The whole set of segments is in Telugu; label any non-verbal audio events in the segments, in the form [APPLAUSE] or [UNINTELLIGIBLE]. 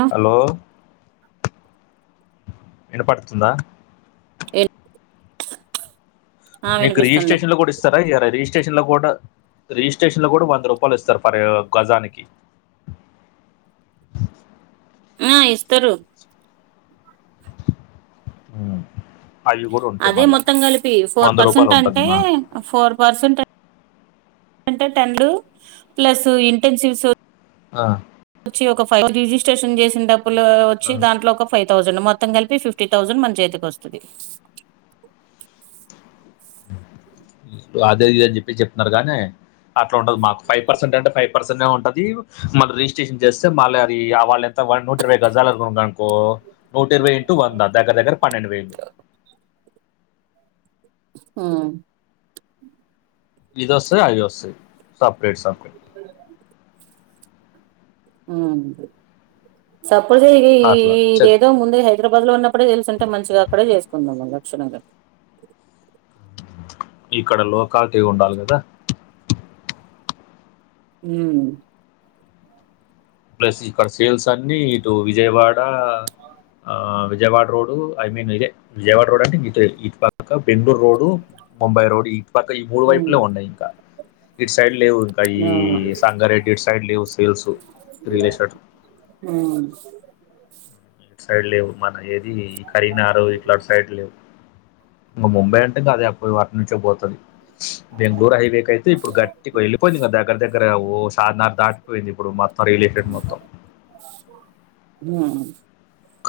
ను హలో ఇనపడుతుందా ఎన్ ఆ మీకు వినిపిస్తుంది రిజిస్ట్రేషన్ లో కూడా ఇస్త రా ఇయ్యరా రిజిస్ట్రేషన్ లో కూడా రిజిస్ట్రేషన్ లో కూడా వంద రూపాయలు ఇస్తారు పర్ గజానికి ఆ ఇస్తరు ఉ అదే మొత్తం కలిపి ఫోర్ రూపాయలు పర్సెంట్ ఉంటుంది అంటే మా ఫోర్ పర్సెంట్ అంటే టెన్ ప్లస్ ఇంటెన్షిప్స్ ఆ వచ్చి ఒక ఫైవ్ రిజిస్ట్రేషన్ చేసిన డబ్బులు ఆ. వచ్చి దాంట్లో ఒక ఫైవ్ థౌండ్ మొత్తం కలిపి ఫిఫ్టీన్ థౌసెండ్ మన చేతికి వస్తది ఇ అదే ఇది అని చెప్పి చెప్తున్నారు గానే అట్ల ఉండదు మాకు ఫైవ్ పర్సెంట్ అంటే ఫైవ్ పర్సెంటె ఉంటది మళ్ళ రిజిస్ట్రేషన్ చేస్తే మళ్ళ అది వాళ్ళ వన్ నూట ఇరవై గజాలు ఉందనుకో నూట ఇరవై ఇంటూ వందా దగ్గర దగ్గర పన్నెండు వేలు హూ ఇది వస్తది అవి వస్తాయి సపరేట్ స అ ఊ సపోజ్ ఇది ఈ అట్లా చెక్ ఇదేదో ముందే హె తిరపతి లో ఉన్నప్పుడే తెలుసుంటే మంచిగా అక్కడ చేసుకుందుము లక్షణంగా మీకు ఆడ లోకాలిటీ ఉండాలి కదా ఊ ప్లేస్ ఇక్కడ సేల్స్ అన్నీ ఇటు విజయవాడ ఆ విజయవాడ రోడు ఐ మీన్ ఇదే విజయవాడ రోడ్ అంటే ఇటే ఇటుప పక్క బెంగుళూరు రోడు ముంబై రోడ్ ఇటు పక్క ఈ మూడు ఉమ్ వైపులే ఉన్నాయి ఇంక ఇటు సైడ్ లేవు ఇంక ఈ అవును సాంగారెడ్డి ఇటు సైడ్ లేవు సెల్స్ రియలెస్టేట్ ఊ ఇటు సైడ్ లేవు మన ఏది ఈ కరీంనగరు ఇట్ల అటు సైడ్ లేవు ఇంక ముంబై అంటే కదే అప్పుడు అటు నుంచే పోతుది బెంగుళూరు హైవే కి అయితే ఇప్పుడు గట్టికి వెళ్ళిపోయింది ఇగ దగ్గర దగ్గర ఓ తాద్ నార్ దాటిపోయింది ఇప్పుడు మొత్త రియల్ ఎస్టెట్ మొత్తం ఊ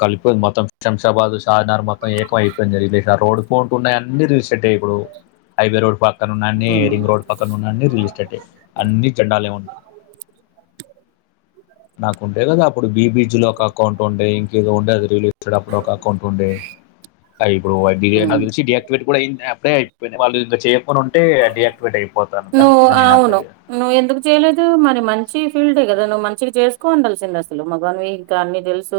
కలిపోయింది మొత్తం శంషాబాద్ షాద్ నగర్ మొత్తం ఏకం అయిపోయింది [UNINTELLIGIBLE] రోడ్డు పోటు ఉన్నాయన్నీ చూస్ క్కటి ఇప్పుడు హైవే రోడ్ పక్కన ఉన్నన్నీ ఉమ్ రింగ్ రోడ్ పక్కన ఉన్నాన్నీ రియలెస్టేట్టే అన్నీ చండాలేమున్ నాకు ఉంటే కదా అప్పుడు బీ బీ జీ లో ఒక అకౌంట్ ఉండే కేదో ఉండే అది రిలీ [UNINTELLIGIBLE] అప్పుడు ఒక అకౌంట్ ఉండే అయి ఇప్పుడు వడ్డిగే నాకు ఉమ్ తెలిసి డీయా కివేట్ కూడా అయిందే అప్పుడే అయిపోయినై వాళ్ళు ఇంకా చేయకునుంటే డియాక్టివేట్ అయిపోతాను కానీ నువ్వు ఇంక నేను అట్లే అవును [INAUDIBLE] నువ్వు ఎందుకు చెయ్యలేదు మరి మంచి ఫీల్డే కదా నువ్వు మంచిగా చేసుకోవుండాల్సింది అసలు మగానివి కా అన్నీ తెలుసు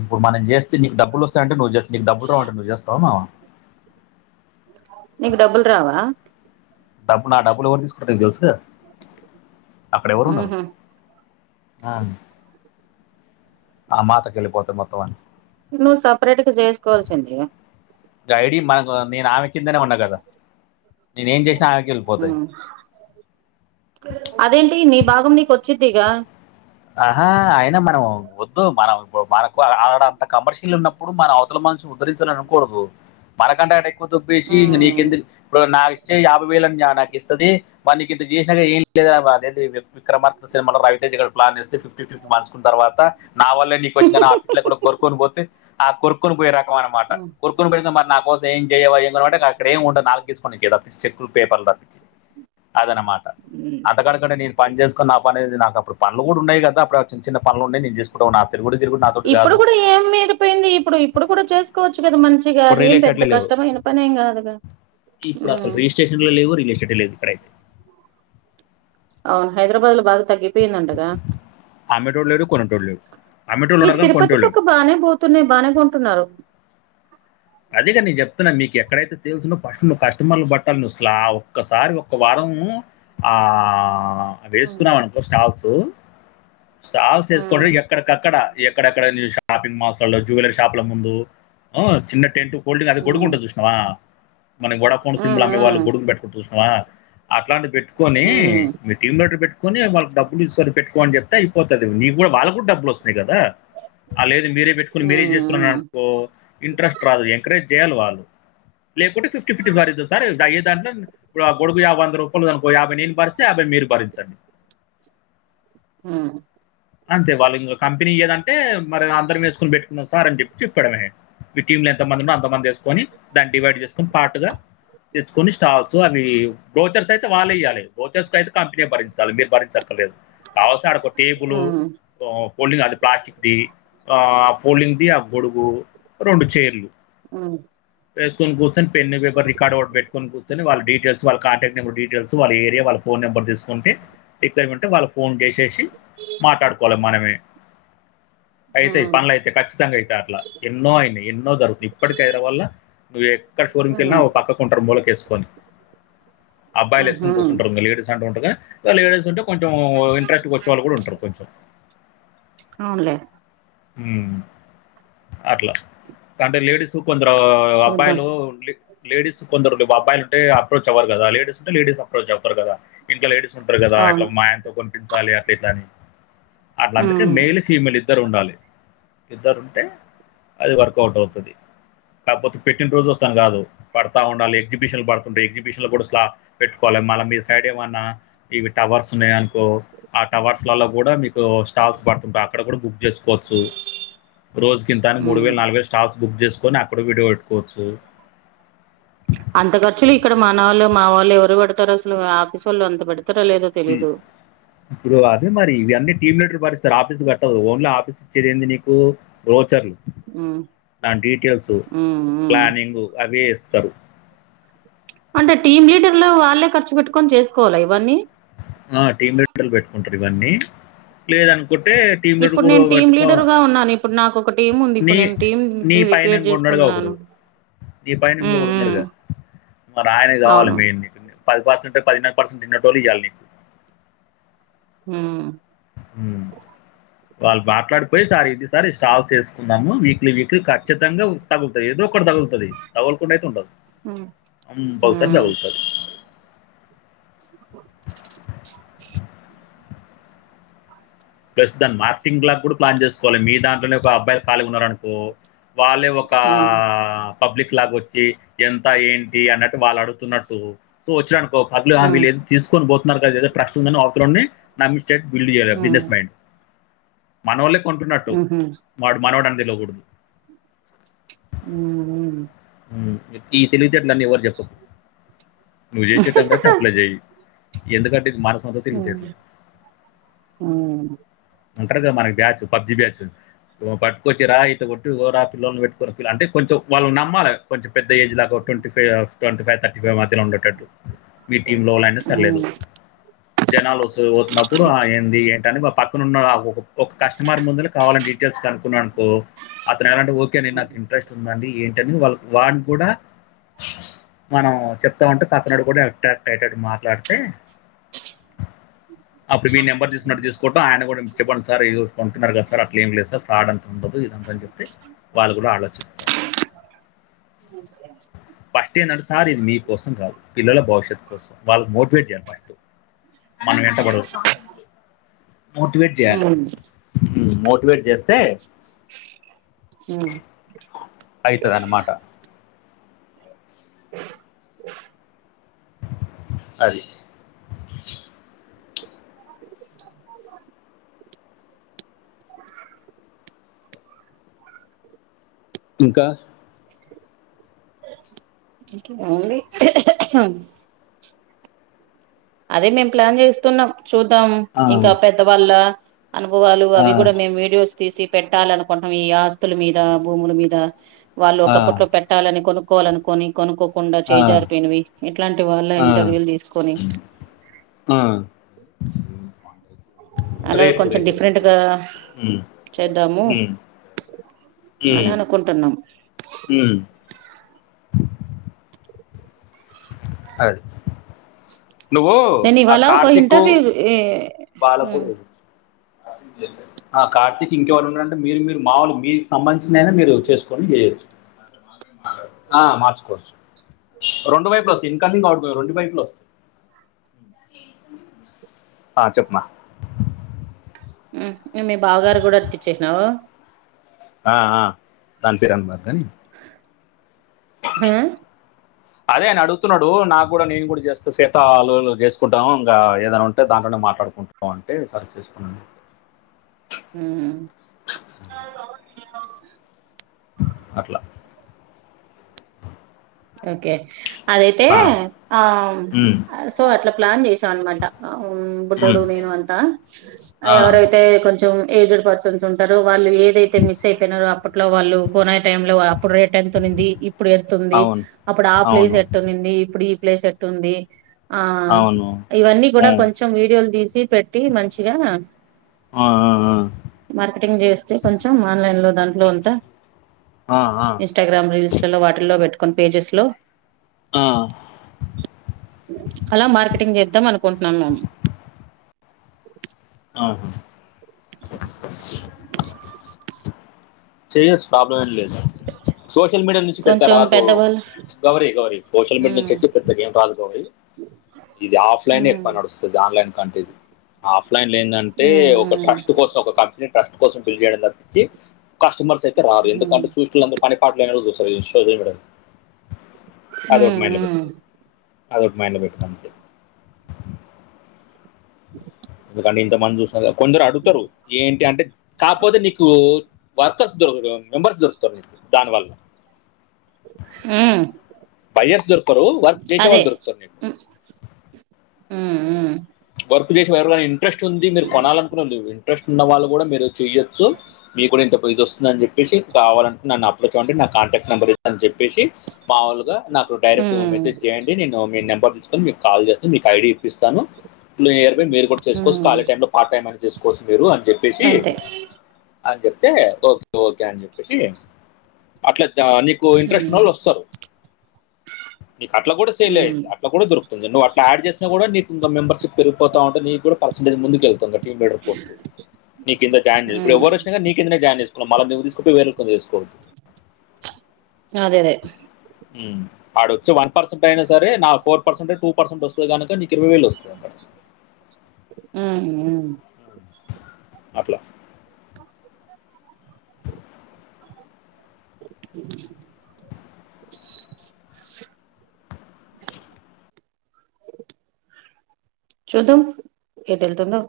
ఇప్పుడు మనం చేస్తే నీ డబ్బులు వస్తాయంటే నువ్వు చేస్ నీకు డబ్బులు రావంటే నువ్వు చేస్తావామా నీకు డబ్బులు రావా డబ్బు నా డబ్బులు ఎవరు తీసుకుంటరు నీకు తెలుసు కదా అక్కడ ఎవరున్నారు ఉహు ఆమ్ ఆ మాతకి ఎళ్ళిపోతాయి మొత్తం అన్నీ నువ్వు సపరేట్ గా చేసుకోవాల్సింది గా ఐ డి మనకు నేను ఆమె కిందనే ఉన్నా గదా నేను ఏం చేసినా ఆమెకి ఎళ్ళిపోతాయి ఉమ్ అదేంటి నీ భాగం నీకు వచ్చుద్దిగా ఆహా అయినా మనం ఒద్దు మనం బో బనకు ఆ ఆడంత కమర్షియల్ ఉన్నప్పుడు మన అవతల మనిషు ఉద్దరించలనకూడదు మనకంటే ఆడు ఎక్కువ దొబ్బేసి ఇంగ ఉమ్ నీకెందుకు ఇప్పుడు నాక్ చ్చే యాభై వేలని యా నాకు ఇస్తుది వానికి ఇంత చేసినాక ఏం లేదా [UNINTELLIGIBLE] విక్రమార్కుడు సినిమాలో రవితేజ గడు ప్లాన్ జేస్తే ఫిఫ్టీ ఫిఫ్టీ మంచుకున్న తర్వాత నా వల్లే నీకొచ్చిందని ఆ ఫిట్ల కూడా కోర్కొనిపోతే ఆ కొర్కునిబోయ్యే రకం అన్మాట ఉమ్, కొరు తుంటదిగా మరి నా కోసం ఏం జేయ్యవా ఏం గనం అంటే ఇంగ అక్కడేం ఉండది నాలుక గీస్కొనికి ‌తప్పిచ్చి చెక్కులు పేపర్లు తప్పిచ్చి అది అనమాట ఊ త్త కాడ కాడ నేను పనిజేసుకొని నా పనేంది నాకప్పుడు పనులు గూడా ఉన్నాయి గదా అపుడు ఆ చిన్చిన్న పనులుండే నేను జేసు ఇప్పుటు నా తిరుగుడు తిరుగుడు నాతోటి గాదు పోయింది ఇప్పుడు ఇప్పుడు కూడా చేసుకోవచ్చు గదా మంచ్ ఇగా ఇప్పుడు రియల్ అదేం పెద్ద ఎస్టేట్లో లేవు కష్టమైన పనేేం కాదుగా ఉమ్ స్టేషన్లో లెవ్వు రిల్వ స్టేట్లో ఇక్కడైతే అవును హైద్రాబాద్ లో బాగ తగ్గిపోయిందంటగా అమ్మేటోడు లేడు కొనేటోడు లేడు అమ్మేటోళ్ళు ఈ ఉన్నారు కానీ తిరుపతి కొనేటోళ్ళు లేడు పక్క బాగానే పో తున్నై బానే కొంటున్నారు అదేగా నేజెప్తున్నా మీకెక్కడైతే సేల్స్ ఉన్నో ఫస్ట్ నువ్వు కస్టమర్లు బట్టాలి నువ్వుస్లా ఒక్కసారి ఒక్క వారమూ ఆ ఆ ఉమ్ వేసుకున్నాం అనుకో స్టాల్సు స్టాల్సు ఏస్కోని ఉమ్. ఇగా ఎక్కడికక్కడ ఎక్కడెక్కడెల్లి షాపింగ్ మాల్స్ లల్ల జూలెరీ షాప్ల ముందు చిన్న టెంటు హోల్డింగ్ అది ఉమ్, గొడుగుంటది జూశ్నావా మన ఓడా ఫోన్ సిమ్ల్ అమ్మేవాళ్ళు, ఉమ్, గొడుగున్బెట్ జూస్నవా అట్లాంటి బెట్టుకొని ఉమ్, మీ టీమ్మేటర్ బెట్ కొని వాళ్ళక్ డబ్బులు ఇస్తరు పెట్టుకో అన్జెప్తే అయిపోతది నివ్వే వాళ్ళగ్గూడా డబ్బులోస్తున్నాయి కదా ఆ లేదు మీరే బెట్టుకొని ఉమ్, మీరే ఉమ్, జేస్కుకున్మనుకో ఇంట్రెస్ట్ రాదు ఎంకరేజ్ జెయ్యాలి వాళ్ళు లేకుంటె ఫిఫ్టీ ఫిట్ వారింద సార్ అయ్యేదంట్లన్ ఇప్పుడా గొడుగు యాబ్ వంద రూపలు అనుకో యాభై నేను భరిస్తే యాభై మీరు భరించండి ఉమ్ అంతే వాళ్ళింగా కంపెనీ ఇయ్యదంటే మరి అందరం ఏస్కొని బెట్టుకున్నాం సార్ అని జెప్పి జెప్పడమే మీ టీమ్ లో ఎంత మంది ఉన్నా అంత మంది ఏస్కొని దాన్ని డివైడ్ జేస్కొని పాట్టుగా దెచ్చుకొని స్టాల్సు అవి బ్రోచర్స్ అయితే వాళ్ళే ఇయాలే ఓచర్స్ కైతే కంపెనే భరించాలి మీరు భరించక్కర్లేదు కావాల్సిన ఆడొక టేబులు ఉమ్, తో పోలింగ్ అది ప్లాస్టిక్ది ఆ పోలింగ్ది ఆ గొడుగు రొండు చేర్లు ఉమ్ ఏస్కొన్ గూర్చొన్ పెన్ను పేపర్ రికార్డ్ ఓట్ బెట్టుకొని గూర్చొని వాళ్ళ డీటేల్సు వాళ్ళ కాంటాక్ నెంబర్ డీటేల్సు వాళ్ళ ఏరియా వాళ్ళ ఫోన్ నెంబర్ దీస్కుంటే రిక్వైర్మెంట్ వాళ్ళ ఫోన్కేశేషి ఇ మాట్టాడుకోలే మనమే అయితయ్ ఉమ్, పన్లైతాయ్ ఖచ్చితంగా అయితే అట్లా ఎన్నో అయినాయి ఎన్నో జరుగుతయ్ ఇప్పటికై హైదరాబాదుల నువ్వెక్కడ ఫోర్మికెళ్ళినా ఉమ్, ఓ పక్కకుంటారు మూలకేస్కొని అబ్బాయిలేస్కుని ఉమ్. గూసుంటరు ఇంగా లేడస్ అంటుంటర్గాన్ లేడీస్ ఉంటే కొంచము ఇంట్రెస్ట్గోచ్చే వాళ్ళు గూడా ఉంటరు కొంచం అవునులే హుమ్ అట్లా అంటే లేడీసు కొందరూ చూద్దాం అబ్బాయిలు ఉండ్లీ లేడీస్ కొందరులు బబ్బాయిలుంటే అప్రోచ్ అవ్వరు గదా లేడీస్ ఉంటే లేడీస్ అప్రోచ్ అవుతారు గదా ఇంట్ల లేడీస్ ఉంటరు గదా అవును ఇట్లా మాయనతో కొనిపించాలి అట్ల ఇట్ల అని అట్లా అందుకే ఉమ్, మేలే ఫీమెల్ ఇద్దరుండాలి ఇద్దరు ఉంటే అది వర్క్ అవుట్ అయితది కాపోతే పెట్టిన్రోజొస్తాను గాదు పడ్తా ఉండాలి ఎగ్జిబిషన్ బడుతుంటాయి ఎగ్జిబిషన్లు గూడాస్లా పెట్టుకోలె మళ్ళ మీ సైడ్ ఏమన్న ఇవి టవర్స్ ఉన్నయ్ అనుకో ఆ టవర్స్లల్లో గుడ మీకు స్టాల్స్ పడుతుంట అక్కడ గుడ బుక్ చేస్ కొచ్చు రోజుకు ఇంతని మూడు ఉమ్. వేల నలువైల్ స్టాల్స్ బుక్ చేసుకొని అక్కడ విడ్పెట్కొవచ్చు అంత ఖర్చులు ఇక్కడ మన ఒళ్ళు మా వాళ్ళు ఎవరు పెడతరు అసలు ఆఫీస్ వాళ్ళు అంత పెడతర లేద ఉ ఇప్పుడు అదే మరి ఇవ అన్నీ టీమ్ లీడర్ పరిస్తరు ఆఫీస్ వట్టదు ఓన్లీ ఆఫీస్ ఇచ్చరెంది నీకు వోచర్లు ఉమ్, నా డీటేల్సు ఉమ్, ఉమ్. ప్లానింగు అవి ఇస్తరు అంటే టీమ్ లీడర్లు వాళ్ళే ఖర్చు బెట్టుకొని చేసుకోవాలా ఇవన్ని ఆ టీమ్ లీడర్లు పెట్టుకుంటరివన్నీ లేదనుకుంటే టీం లీడ్రు ఇప్పుడు గూడా నేను టీమ్ బెట్టుకోను లీడర్ గా ఉన్నాను ఇప్పుడు నాకు ఒక టీం ఉంది నీ ఇప్పుడు నేను టీం నిపైన క్రియేట్ ఇంకోడుంటడుగా చేసుకున్నాను ఒకడు నీ పైన ఉమ్, ఉమ్. ఇంగోగడున్నడుగా బట్ ఆయన గావల అవును మెయిన్ పది పర్సెంట్ పదిన్నర పర్సెంట్ ఇండేటోళ్లు ఇయ్యాల నీకు ఉ ఊ వాళ్ళు మాట్లడిపోయ్ సారిది సార్ ఇ స్టాల్స్ ఏసుకుందము వీక్లీ వీక్లీ ఖచ్చితంగ ఉ తగులుతయ్ ఏదో ఒక్కటి తగులుతది తగలుకుండయితే ఉండదు ఉమ్. కంపల్సరి ఉంది తగులుతది [INAUDIBLE] ప్లస్ దాన్ని మార్క్టింగ్ లాగ్గుడ ప్లాన్ చేసుకోలె మీ దాంట్లనే ఒక అబ్బాయిలు ఖాలీ ఉన్నరానుకో వాళ్ళే ఒకా పబ్లిక్ లాగొచ్చి ఎంత ఏంటి అన్నట్టు వాళ్లడుగుతున్నట్టు సో ఒచ్చిరనుకొ పర్లేదు ఆ వీళ్ళేదొ తీసుకొని బోతున్నరు గద ఇదేదో ట్రక్స్ ఉందని అవతలోన్ని నమ్మిచ్చెట్టు బిల్డ్ జెయాలె బిజినెస్ మనవాళ్ళే కొంటున్నట్టు వాడు మనోడని దెల్వగూడదు ఉ ఉ ఈ తెలివితేట్లన్నీ ఎవర్ జెప్పకు నువ్ చేసేటట్టయితే అప్లై జెయ్యి ఎందుకంటె ఇది మన సొంత తెలివితేట్లు అంటర్గా మనకి బ్యాచ్ పబ్జీ బ్యాచ్చని ఓ పట్టుకొచ్చిరా ఈత కొట్టుడు కోరా పిల్లల్ని పెట్టుకొని పిలా అంటే కొంచం వాళ్ళు నమ్మాలె కొంచం పెద్ద ఏజ్ లా ఒ twenty five of twenty five thirty five మధ్యలో ఉండేటట్టు మీ టీమ్లొ వాళ్లయిన సర్లేదు జనాలొస్తరు వొచ్చిప్పుడు ఆ ఏంది ఏంటని మా పక్కనున్న ఒక కస్టమర్ ముందల కావలనిడ్ స్ కనుకున్నడనుకో అతను ఎలాంటె ఓకే అండి నాకు ఇంట్రెస్ట్ ఉందండి ఏంటని వాల్ వాన్ కుడ మనం చెప్తాంటే పక్కనొడు కూడ కనెక్టయ్యేటట్టు మాట్లడితే [INAUDIBLE] అప్పుడు మీ నెంబర్ తీసుకునట్టు తీసుకుంట ఆయన గుడ మి చెప్పండి సర్ [UNINTELLIGIBLE] సర్ అట్లేం లేద్ సర్ రాడం [INAUDIBLE] [INAUDIBLE] అన్జెప్తే వాళ్ళు గుడ ఆలోచిస్తారు [UNINTELLIGIBLE] ఫస్ట్ ఏందంటే సార్ ఇది మీ కోసంగాదు పిల్లల భవిష్యత్ కోసం వాళ్ళన్ మోటివేట్ జెయన్డి ఫస్ట్ మనం ఎంతబడొద్ మోటివేట్ చేయాలి ఉమ్ మోటివేట్ జేస్తె ఉ అయితదన్నమాట [INAUDIBLE] అది [INAUDIBLE] ఇంక ఏముంది అదే మేం ప్లాన్ జేస్తున్నం చూద్దాం ఆ, ఇంక పెద్దవాళ్ళ అనుభవాలు ఆ, అవి గుడ మేమ్ వీడియోస్ తీసి పెట్టాలనుకటం ఈ ఆస్తుల మీదా భూముల మీదా వాళ్ళు ఆ, ఒకప్పట్లో పెట్ ట్టాలని కొనుక్కోవలనికొని కొనుక్కోకుండ ఆ, చేయ్ జారిపోయినవి ఇట్లాంటి వాళ్ళ ఆ, ఇంటర్వ్యూలు దీసుకొని ఆ అలా రేప్ కొంచెం రేపోస్ డిఫరెంట్ గా మ్ చేద్దాము మ్ మ్ కొంటన్నం మ్ అది నువ్వు నేనివాళ ఒక ఇంటర్వ్యూ ఎ పాలపుడి [UNINTELLIGIBLE] ఆ కార్తీకి ఇంకెల్లున్నరంటే మీరు, మీరు మావోలు మీకు సంబంచిదైన మీరు చేసుకొని చేయొచ్చు. ఆ మార్చుకోచ్చు రెండు వైపులోస్తయ్ ఇన్కమింగ్, ఔట్గోయింగ్ రెండు వైపుల ఒస్. అ చెప్మా మ్ [UNINTELLIGIBLE] మీ బావగారు గూడ అత్తిచ్చేస్నయ్ ఆ ఆ దన్ ఫిరన్ మాగ్గని హ ఆ అదే అన్ని అడుగుతున్నడు నాగూడ నేన్ గూడ జెస్త సితాలులు జేస్కుంటాంగా ఏదన ఉన్. టె దాంట్లోనే మాట్లాడుకుంటాం అంటే సరె చేసుకొండి ఉమ్ అట్లా ఓకే అదైతే ఆ, ఆమ్ ఉమ్, ఆ సో అట్ల ప్లాన్ చేసామన్మాట. అవున్ బుడ్డోడు ఉమ్, నేను అంతా ఆ, ఎవరైతే కొంచెం ఏజ్డ్ పర్స్. కొంచెంటరో వాళ్ళు ఏదైతే మిసైపేనరొ అప్పట్లో, వాళ్ళు గొనాయి టైం లో అప్పుడు రేట్ ఎంతునింది ఇప్. ఇప్పుడెంతుంది అవును అప్పుడు ఆ ప్లేస్ అవును ఎట్టునూన్ది, ఇప్పుడు ఈ ప్లేస్ ఎట్టుంది? ఆ అవును ఇవన్నీ గూడ ఉమ్, కొంచెం వీడియోలు తీసి పెట్టి మంచిగా. ఆ, ఆ, ఆ. మార్కెటింగ్ చేస్తే కొంచెం ఆన్లైన్ లో దాంట్లో అంత ఆ ఆ ఇంస్టాగ్రామ్ రీల్స్లలో వాటిల్లో బేట్కొని పేజెస్లో ఆ అలా మార్కెటింగ్ చేద్దాం అనుకుంటున్నాం మేం ఆహ చేయచ్చు ప్రాబ్లం ఏం లేదు సోషల్ మీడియా నుంచి పెద్ద కొంచెం రాదూ పెద్దవాళ్ళు గౌరీ గౌరీ సోషల్ ఉమ్ మీడ్నుంచైతే పెద్ద గేం రాదు గౌరీ ఇది ఆఫ్లైనే ఉమ్ ఎక్కువ నడుస్ స్సది ఆన్లైన్ కంటెది ఆఫ్లైన్ లేన్దంటే ఒక ట్రస్ట్ ఉమ్ కోసం ఒక కం పిని ట్రస్ట్ కోసం బిల్డ్ చేయడం తపిచ్చి కస్టమర్స్ అయితే రారు ఉమ్ ఎందుకంటె చూసేటొళ్లందరు పని పాట లేనోళ్ళు చూస్తరు ఇన్స్టా లేం చూడరు అదోటి ఉమ్ మైండ్ ల ఉమ్ పెట్టుకో. అదోటి మైండ్ ల పెట్టుకో అంతే ఎందుకంటె ఇంత మంద్జూస్న్నరూ [UNINTELLIGIBLE] కొందరు అడుగుతరు ఏంటి అంటె కాక్పోతే నీకూ. వర్కర్స్ దొరకరు మెంబర్స్ దొర్కుతరు నీకు దాన్వల్ల మ్ బయర్స్ దొర్కరు వర్క్ జేసేవాల్ దొరుక్తరు నీకు ఉ ఊ మ్ వర్క్ జేసే వెరె వ ఇంట్రెస్ట్ ఉంది మీర్ కొనాలన్కునొలు ఇంట్రెస్ట్ ఉన్న వాళ్ళు గూడ మీరు చెయ్యొచ్చు మీ కూడ ఇంత ప్రైస్ వస్తుందన్ జేప్ ప్పేసి కావాలంటే నన్ను అప్రోచ్ అవ్వండి నా కాంటాక్ట్ నెంబర్ ఇత్త అని చెప్పేసి మాములుగా నాకు డైరెక్ట్ ఉమ్ మెసేజ్ చేయండి నేను మీ నెంబర్ తీసుకొని మీకు కాల్ చేస్తను మీకు ఐడీ ఇప్పిస్తాను. నియర్ బై మీరు కూడ చేసుకోవచ్చు ఉమ్ ఖాళీ టైమ్ లో పార్టైం అయిన చేసుకోవచ్చు మీరు అని చెప్పేసి అంతే అని చెప్తే ఓకే ఓకే అని చెప్పేసి అట్ల జా నిక్ కో ఇంట్రెస్ట్ ఉమ్ ఉన్నోలోస్తారు నీకు అట్లా కూడా సేలే ఉమ్ అట్ల కూడా దొరుక్తుంది నువ్వట్లా ఆడ్ చేసిన కూడా నీకు మెంబర్షిప్ పెరిగితావుంటే నీగ్గూడా పర్సంటేజ్ ముందుకెళ్తది. టీమ్ లీడర్ పోస్ట్ నీ కింద జాయిన్ జే ఉమ్ ఇప్పుడెవ్వరొచ్చినా జాయిన్ జేసు కు మళ్ళ నువ్ తీస్కపోయ్ వేరోకల్ని చేస్కోద్దు. అదేదే ఆడొచ్చే వన్ పర్సెంటైనా సరే నా ఫోర్ పర్సెంటై టూ పర్సెంటొస్తే కనుక నీకు ఇరవై వేలొస్తై అక్కడ ఉమ్ ఉ ఉమ్. అట్లా చూద్దాం ఎటెల్తుందో